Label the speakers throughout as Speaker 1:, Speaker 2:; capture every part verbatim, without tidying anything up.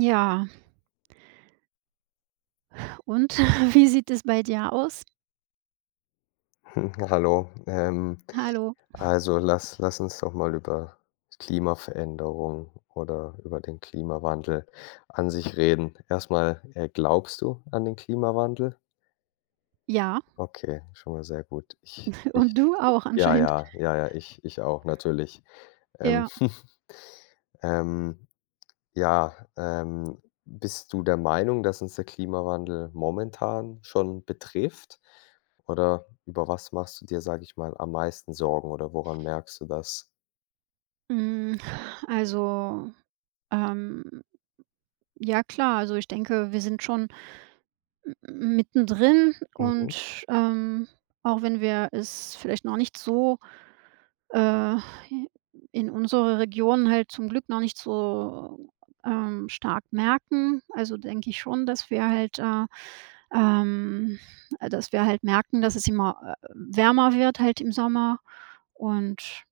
Speaker 1: Ja, und wie sieht es bei dir aus?
Speaker 2: Hallo. Ähm,
Speaker 1: Hallo?
Speaker 2: also lass lass uns doch mal über Klimaveränderung oder über den Klimawandel an sich reden. Erstmal, äh, glaubst du an den Klimawandel?
Speaker 1: Ja,
Speaker 2: Okay, schon mal sehr gut. Ich ich
Speaker 1: und du auch
Speaker 2: ja,
Speaker 1: anscheinend.
Speaker 2: ja, ja, ja, ich ich auch, natürlich. Ähm,
Speaker 1: Ja,
Speaker 2: ähm, ja, ähm, bist du der Meinung, dass uns der Klimawandel momentan schon betrifft? Oder über was machst du dir, sage ich mal, am meisten Sorgen oder woran merkst du das?
Speaker 1: hm, also, ähm, ja klar, also ich denke, wir sind schon m mittendrin
Speaker 2: Mhm,
Speaker 1: und, ähm, auch wenn wir es vielleicht noch nicht so Äh, in unserer Region halt zum Glück noch nicht so, ähm, stark merken. Also, denke ich schon, dass wir halt, äh, ähm äh, dass wir halt merken, dass es immer, äh, wärmer wird halt im Sommer und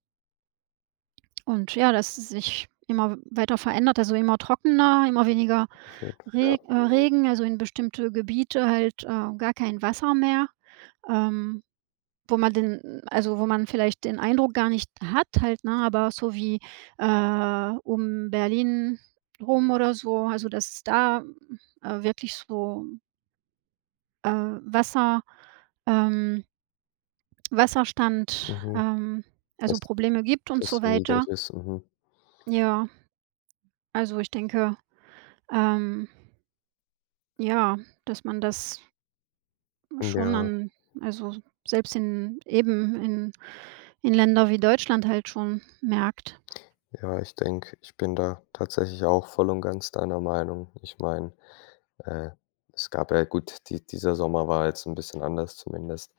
Speaker 1: und ja, dass es sich immer weiter verändert, also, immer trockener, immer weniger
Speaker 2: auf jeden F ja,
Speaker 1: Reg äh,
Speaker 2: mhm,
Speaker 1: Regen, also, in bestimmte Gebiete halt, äh, gar kein Wasser mehr. Ähm wo man den also, Wo man vielleicht den Eindruck gar nicht hat halt, ne, aber so wie, äh, um Berlin rum oder so, also, dass es da, äh, wirklich so, äh, Wasser ähm, Wasserstand,
Speaker 2: mhm,
Speaker 1: ähm, also,
Speaker 2: dass
Speaker 1: Probleme gibt und
Speaker 2: das
Speaker 1: so
Speaker 2: so niedrig
Speaker 1: weiter.
Speaker 2: ist, mhm.
Speaker 1: Ja, also, ich denke, ähm, ja, dass man das schon
Speaker 2: Ja,
Speaker 1: an also, selbst in eben in in Länder wie Deutschland halt schon merkt.
Speaker 2: ja, ich denke, ich bin da tatsächlich auch voll und ganz deiner Meinung. Ich meine, äh, es gab ja gut, die dieser Sommer war jetzt ein bisschen anders, zumindest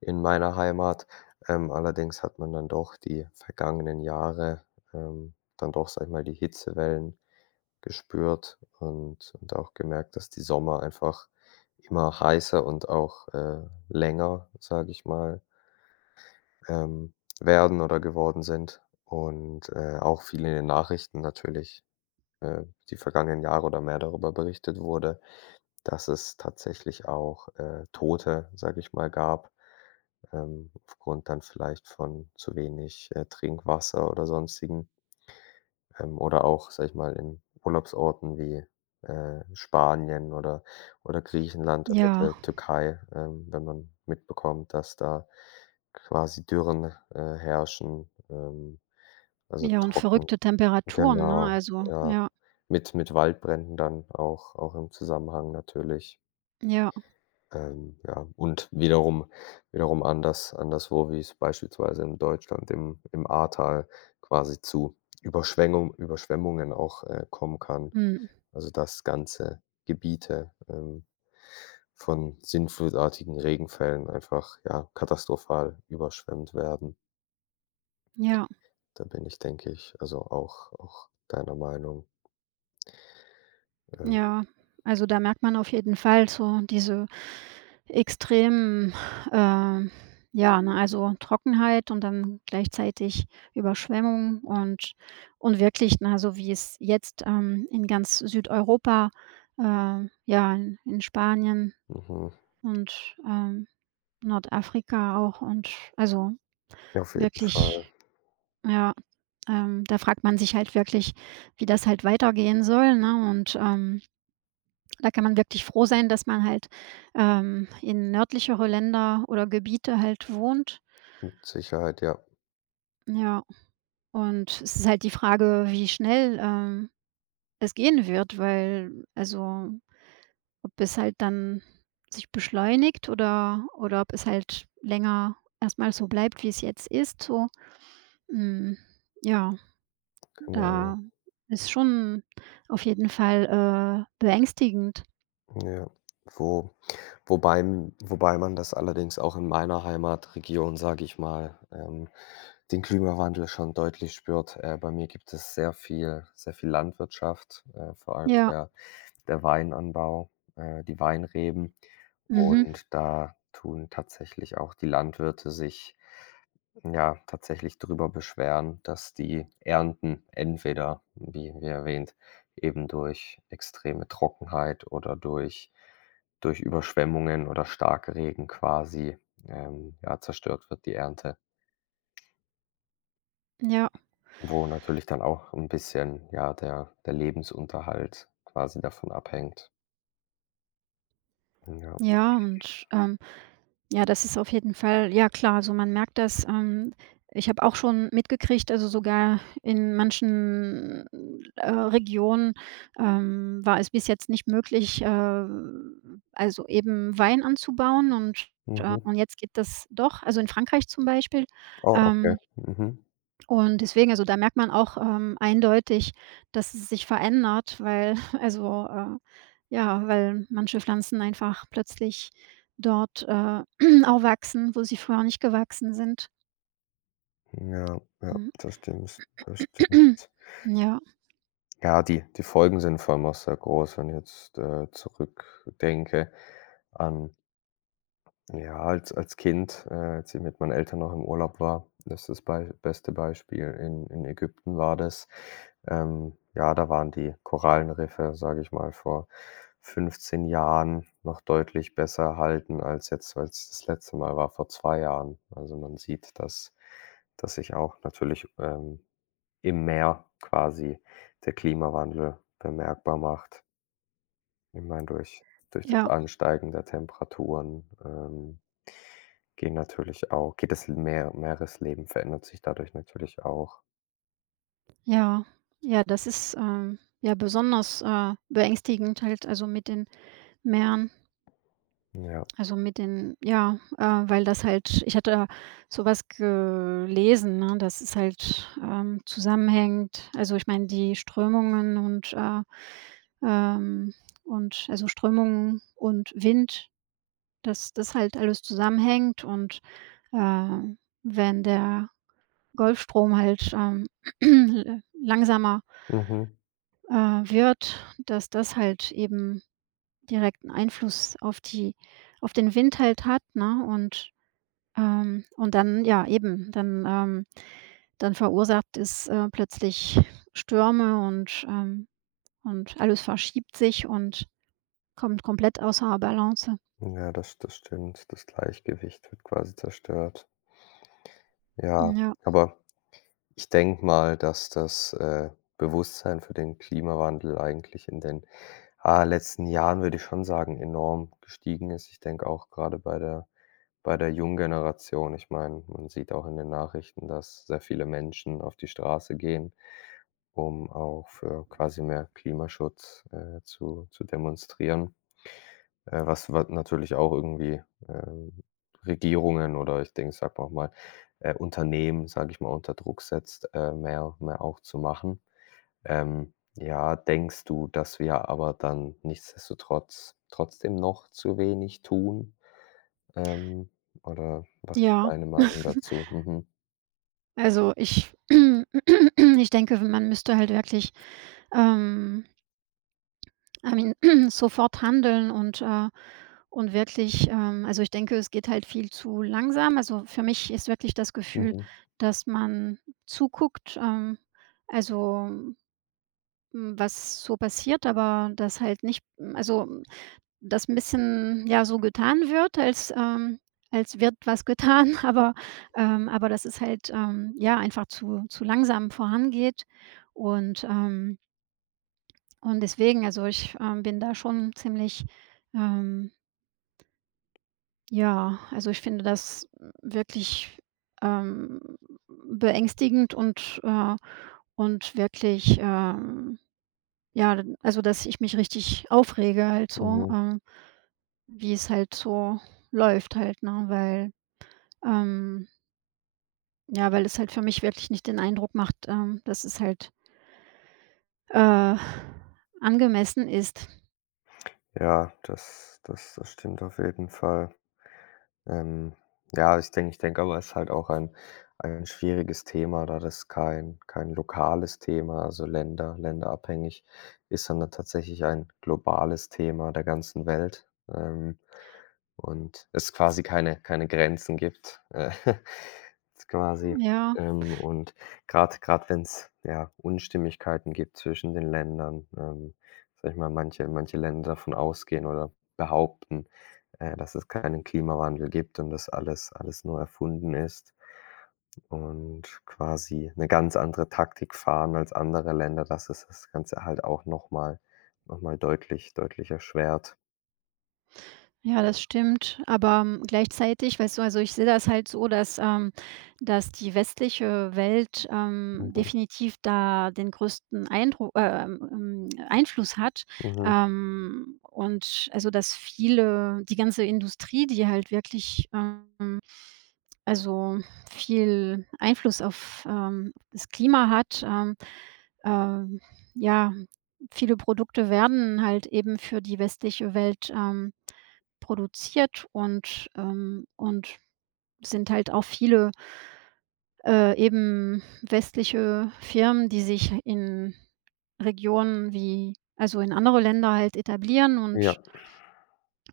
Speaker 2: in meiner Heimat. Ähm, allerdings hat man dann doch die vergangenen Jahre, ähm, dann doch, sage ich mal, die Hitzewellen gespürt und und auch gemerkt, dass die Sommer einfach immer heißer und auch, äh, länger, sage ich mal, ähm, werden oder geworden sind und, äh, auch viel in den Nachrichten natürlich, äh, die vergangenen Jahre oder mehr darüber berichtet wurde, dass es tatsächlich auch, äh, Tote, sage ich mal, gab, ähm, aufgrund dann vielleicht von zu wenig, äh, Trinkwasser oder sonstigen. Ähm, oder auch, sage ich mal, in Urlaubsorten wie, äh, Spanien oder oder Griechenland oder
Speaker 1: Ja.
Speaker 2: der Türkei, ähm, wenn man mitbekommt, dass da quasi Dürren, äh, herrschen, ähm, also
Speaker 1: Ja, und
Speaker 2: trocken.
Speaker 1: verrückte Temperaturen, ne?
Speaker 2: Genau,
Speaker 1: Also,
Speaker 2: ja.
Speaker 1: ja,
Speaker 2: Mit mit Waldbränden dann auch auch im Zusammenhang natürlich.
Speaker 1: ja,
Speaker 2: Ähm, ja, und wiederum wiederum anders anderswo, wie es beispielsweise in Deutschland im im Ahrtal quasi zu Überschwengung Überschwemmungen auch, äh, kommen kann.
Speaker 1: mhm,
Speaker 2: Also, dass ganze Gebiete, ähm, von sinnflutartigen Regenfällen einfach, ja, katastrophal überschwemmt werden.
Speaker 1: ja,
Speaker 2: Da bin ich, denke ich, also auch auch deiner Meinung. Ähm,
Speaker 1: ja. Also, da merkt man auf jeden Fall so diese extremen, ähm ja, ne, also Trockenheit und dann gleichzeitig Überschwemmung und und wirklich, ne, so wie es jetzt, ähm, in ganz Südeuropa, äh, ja, in in Spanien
Speaker 2: mhm,
Speaker 1: und, ähm, Nordafrika auch und also
Speaker 2: auf jeden Fall,
Speaker 1: wirklich. Ja, ähm, da fragt man sich halt wirklich, wie das halt weitergehen soll, ne? Und, ähm, da kann man wirklich froh sein, dass man halt, ähm, in nördlichere Länder oder Gebiete halt wohnt.
Speaker 2: mit Sicherheit, ja,
Speaker 1: Ja, und es ist halt die Frage, wie schnell, ähm, es gehen wird, weil also, ob es halt dann sich beschleunigt oder oder ob es halt länger erstmal so bleibt, wie es jetzt ist, so. Hm, ja.
Speaker 2: genau.
Speaker 1: Da ist schon auf jeden Fall, äh, beängstigend.
Speaker 2: Ja, wo wobei m wobei man das allerdings auch in meiner Heimatregion, sage ich mal, ähm, den Klimawandel schon deutlich spürt. Äh, bei mir gibt es sehr viel sehr viel Landwirtschaft, äh, vor allem
Speaker 1: Ja,
Speaker 2: der der Weinanbau, äh, die Weinreben
Speaker 1: mhm,
Speaker 2: und da tun tatsächlich auch die Landwirte sich ja, tatsächlich darüber beschweren, dass die Ernten entweder, wie wie erwähnt, eben durch extreme Trockenheit oder durch durch Überschwemmungen oder Starkregen quasi, ähm, ja, zerstört wird, die Ernte.
Speaker 1: ja,
Speaker 2: Wo natürlich dann auch ein bisschen, ja, der der Lebensunterhalt quasi davon abhängt. Ja.
Speaker 1: ja und, ähm, ja, das ist auf jeden Fall ja klar. So man merkt das, ähm ich habe auch schon mitgekriegt, also sogar in manchen, äh, Regionen, ähm, war es bis jetzt nicht möglich, äh, also eben Wein anzubauen und, äh
Speaker 2: Mhm.
Speaker 1: und jetzt geht das doch. Also in Frankreich zum Beispiel,
Speaker 2: Oh, okay.
Speaker 1: ähm
Speaker 2: Mhm.
Speaker 1: und deswegen, also, da merkt man auch, ähm, eindeutig, dass es sich verändert, weil also, äh, ja, weil manche Pflanzen einfach plötzlich dort, äh, auch wachsen, wo sie früher nicht gewachsen sind.
Speaker 2: Ja, ja,
Speaker 1: Mhm.
Speaker 2: das stimmt, das stimmt.
Speaker 1: Ja,
Speaker 2: Ja, die die Folgen sind vor allem auch sehr groß, wenn ich jetzt, äh, zurückdenke an ja, als als Kind, äh, als ich mit meinen Eltern noch im Urlaub war, das ist das bei beste Beispiel in in Ägypten war das. Ähm, ja, da waren die Korallenriffe, sage ich mal, vor fünfzehn Jahren noch deutlich besser erhalten als jetzt als ich das letzte Mal war, vor zwei Jahren. Also, man sieht, dass dass sich auch natürlich, ähm, im Meer quasi der Klimawandel bemerkbar macht. Ich meine, durch durch das
Speaker 1: ja,
Speaker 2: Ansteigen der Temperaturen, ähm, gehen natürlich auch geht das Meer Meeresleben verändert sich dadurch natürlich auch.
Speaker 1: ja. Ja, das ist, ähm, ja, besonders, äh, beängstigend halt, also, mit den Meeren.
Speaker 2: Ja.
Speaker 1: Also, mit den, ja, äh, weil das halt, ich hatte sowas gelesen, ne, dass es halt, ähm, zusammenhängt. Also, ich meine, die Strömungen und, äh, ähm und also, Strömungen und Wind, dass das halt alles zusammenhängt und, äh, wenn der Golfstrom halt, ähm, langsamer,
Speaker 2: Mhm.
Speaker 1: äh, wird, dass das halt eben direkten Einfluss auf die auf den Wind halt hat, ne? Und, Ähm, und dann ja, eben, dann, ähm, dann verursacht es, äh, plötzlich Stürme und, ähm, und alles verschiebt sich und kommt komplett außer Balance.
Speaker 2: Ja, das das stimmt. Das Gleichgewicht wird quasi zerstört. Ja,
Speaker 1: Hm. Ja,
Speaker 2: aber ich denke mal, dass das, äh, Bewusstsein für den Klimawandel eigentlich in den, ah, letzten Jahren, würde ich schon sagen, enorm gestiegen ist. Ich denke auch gerade bei der bei der jungen Generation. Ich meine, man sieht auch in den Nachrichten, dass sehr viele Menschen auf die Straße gehen, um auch für quasi mehr Klimaschutz, äh, zu zu demonstrieren, äh, was wa natürlich auch irgendwie, ähm, Regierungen oder ich denke, sag wir mal, äh, Unternehmen, sage ich mal, unter Druck setzt, äh, mehr mehr auch zu machen. Ähm, ja, denkst du, dass wir aber dann nichtsdestotrotz trotzdem noch zu wenig tun? Ähm, oder was ist
Speaker 1: ja.
Speaker 2: deine Meinung dazu? Mhm.
Speaker 1: Also, ich ich denke, man müsste halt wirklich, ähm, I mean, sofort handeln und, äh und wirklich, ähm also, ich denke, es geht halt viel zu langsam. Also, für mich ist wirklich das Gefühl,
Speaker 2: Mhm.
Speaker 1: dass man zuguckt, ähm, also Hm, was so passiert, aber das halt nicht, m, also, m, das 'n bisschen, ja, so getan wird, als, ähm als wird was getan, aber, ähm, aber dass es halt, ähm, ja, einfach zu zu langsam vorangeht und, ähm und deswegen, also, ich, ähm, bin da schon ziemlich, ähm ja, also, ich finde das wirklich, ähm, beängstigend und, äh und wirklich, ähm ja, dann also, dass ich mich richtig aufrege halt so,
Speaker 2: Mhm.
Speaker 1: ähm, wie es halt so läuft halt, ne? Weil, ähm ja, weil es halt für mich wirklich nicht den Eindruck macht, ähm, dass es halt, äh, angemessen ist.
Speaker 2: Ja, das das das stimmt auf jeden Fall. Ähm, ja, ich denke ich denke aber, es ist halt auch ein ein schwieriges Thema, da das kein kein lokales Thema, also länder länderabhängig ist, sondern tatsächlich ein globales Thema der ganzen Welt, ähm, und es quasi keine keine Grenzen gibt, äh, jetzt quasi.
Speaker 1: Ja.
Speaker 2: Ähm, und gerade gerade wenn es ja, Unstimmigkeiten gibt zwischen den Ländern, ähm, sage ich mal, manche manche Länder davon ausgehen oder behaupten äh, dass es keinen Klimawandel gibt und dass alles alles nur erfunden ist und quasi eine ganz andere Taktik fahren als andere Länder, dass es das Ganze halt auch noch mal noch mal deutlich deutlich erschwert.
Speaker 1: Ja, das stimmt. Aber, hm, gleichzeitig, weißt du, also ich sehe das halt so, dass, ähm dass die westliche Welt, ähm,
Speaker 2: Mhm,
Speaker 1: definitiv da den größten Eindru äh, ähm, ähm, Einfluss hat.
Speaker 2: mhm.
Speaker 1: Ähm, und also, dass viele die ganze Industrie, die halt wirklich, ähm also, viel Einfluss auf, ähm, das Klima hat. Ähm, ähm, ja, viele Produkte werden halt eben für die westliche Welt, ähm, produziert und, ähm, und sind halt auch viele, äh, eben westliche Firmen, die sich in Regionen wie also, in andere Länder halt etablieren und
Speaker 2: Ja,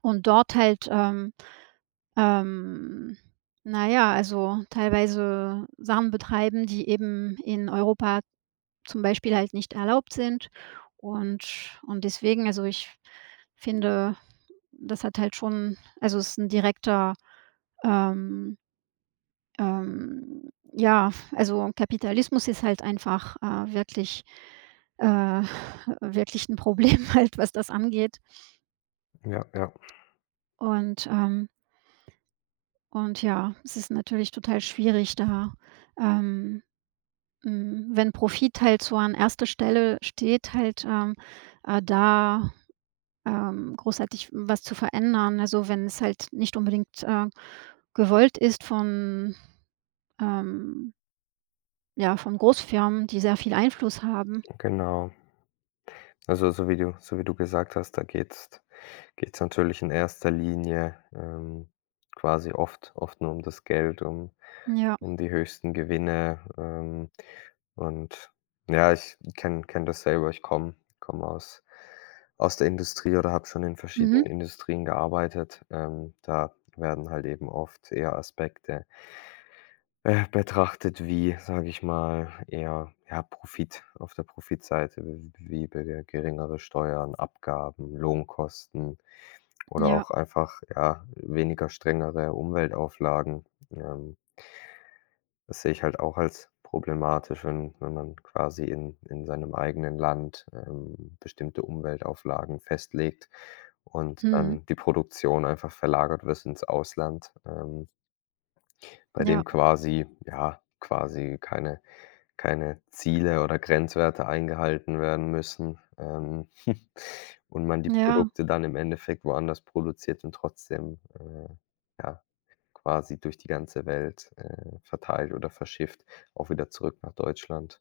Speaker 1: und dort halt, ähm ähm, na ja, also teilweise Sachen betreiben, die eben in Europa zum Beispiel halt nicht erlaubt sind. Und und deswegen, also ich finde, das hat halt schon, also es ist ein direkter, ähm, ähm ja, also Kapitalismus ist halt einfach, äh, wirklich, äh wirklich ein Problem halt, was das angeht.
Speaker 2: ja, ja,
Speaker 1: Und, ähm Und ja, es ist natürlich total schwierig da, ähm, hm, wenn Profit halt so an erster. Stelle steht, halt, ähm, äh, da, ähm, großartig was zu verändern. Also, wenn es halt nicht unbedingt, äh, gewollt ist von, ähm ja, von Großfirmen, die sehr viel Einfluss haben.
Speaker 2: genau. Also, so wie du so wie du gesagt hast, da geht's geht's natürlich in erster Linie, ähm, quasi oft oft nur um das Geld, um
Speaker 1: Ja.
Speaker 2: um die höchsten Gewinne. Ähm, und ja, ich kenne kenne das selber. Ich komme komme aus aus der Industrie oder habe schon in
Speaker 1: Mhm.
Speaker 2: verschiedenen Industrien gearbeitet. Ähm, da werden halt eben oft eher Aspekte, äh, betrachtet wie, sage ich mal, eher, ja, Profit auf der Profitseite, w wie be geringere Steuern, Abgaben, Lohnkosten oder
Speaker 1: Ja.
Speaker 2: auch einfach, ja, weniger strengere Umweltauflagen. Ähm, das sehe ich halt auch als problematisch, wenn wenn man quasi in in seinem eigenen Land, ähm, bestimmte Umweltauflagen festlegt und
Speaker 1: Mhm.
Speaker 2: dann die Produktion einfach verlagert wird ins Ausland, ähm, bei
Speaker 1: Ja.
Speaker 2: dem quasi ja, quasi keine keine Ziele oder Grenzwerte eingehalten werden müssen, ähm, und man die
Speaker 1: Ja.
Speaker 2: Produkte dann im Endeffekt woanders produziert und trotzdem, äh, ja quasi durch die ganze Welt, äh, verteilt oder verschifft, auch wieder zurück nach Deutschland.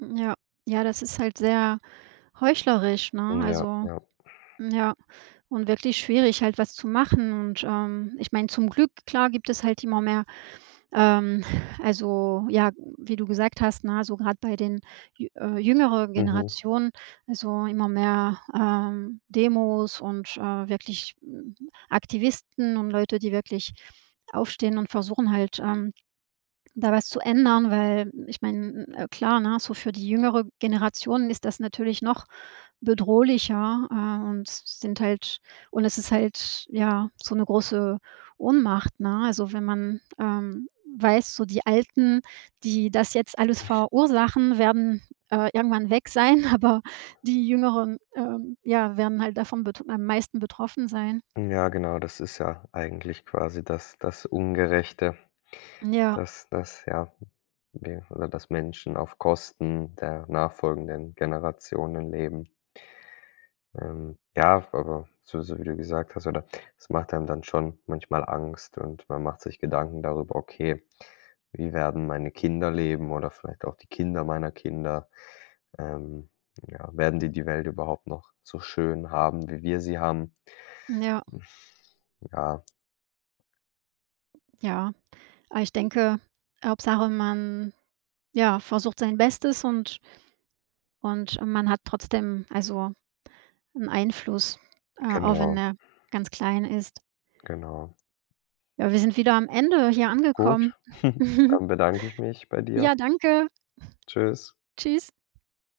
Speaker 1: Ja. Ja, das ist halt sehr heuchlerisch, ne?
Speaker 2: Ja,
Speaker 1: Also
Speaker 2: ja.
Speaker 1: ja, und wirklich schwierig, halt was zu machen. Und, ähm, ich meine, zum Glück, klar, gibt es halt immer mehr, ähm, also ja, wie du gesagt hast, na, so gerade bei den jü- äh, jüngeren
Speaker 2: Mhm.
Speaker 1: Generationen, also immer mehr, ähm, Demos und, äh, wirklich, mm, Aktivisten und Leute, die wirklich aufstehen und versuchen halt, ähm, da was zu ändern, weil ich meine, äh, klar, ne, so für die jüngere Generation ist das natürlich noch bedrohlicher, äh, und sind halt und es ist halt, ja, so eine große Ohnmacht, ne? Also, wenn man, ähm, weiß, so die Alten, die das jetzt alles verursachen, werden, äh, irgendwann weg sein, aber die Jüngeren, ähm, ja, werden halt davon bet am meisten betroffen sein.
Speaker 2: Ja, genau, das ist ja eigentlich quasi das das Ungerechte,
Speaker 1: Ja,
Speaker 2: dass dass, ja, wir oder dass Menschen auf Kosten der nachfolgenden Generationen leben. Ähm, ja, aber so so wie du gesagt hast, oder es macht einem dann schon manchmal Angst und man macht sich Gedanken darüber: „Okay, wie werden meine Kinder leben oder vielleicht auch die Kinder meiner Kinder?" Ähm, ja, werden die die Welt überhaupt noch so schön haben, wie wir sie haben?
Speaker 1: ja,
Speaker 2: Ja,
Speaker 1: ja. Aber ich denke, Hauptsache man, ja, versucht sein Bestes und und man hat trotzdem, also, einen Einfluss, äh, auch wenn
Speaker 2: genau,
Speaker 1: er ganz klein ist.
Speaker 2: genau.
Speaker 1: Ja, wir sind wieder am Ende hier angekommen.
Speaker 2: Gut, dann bedanke ich mich bei dir.
Speaker 1: Ja, danke.
Speaker 2: Tschüss.
Speaker 1: Tschüss.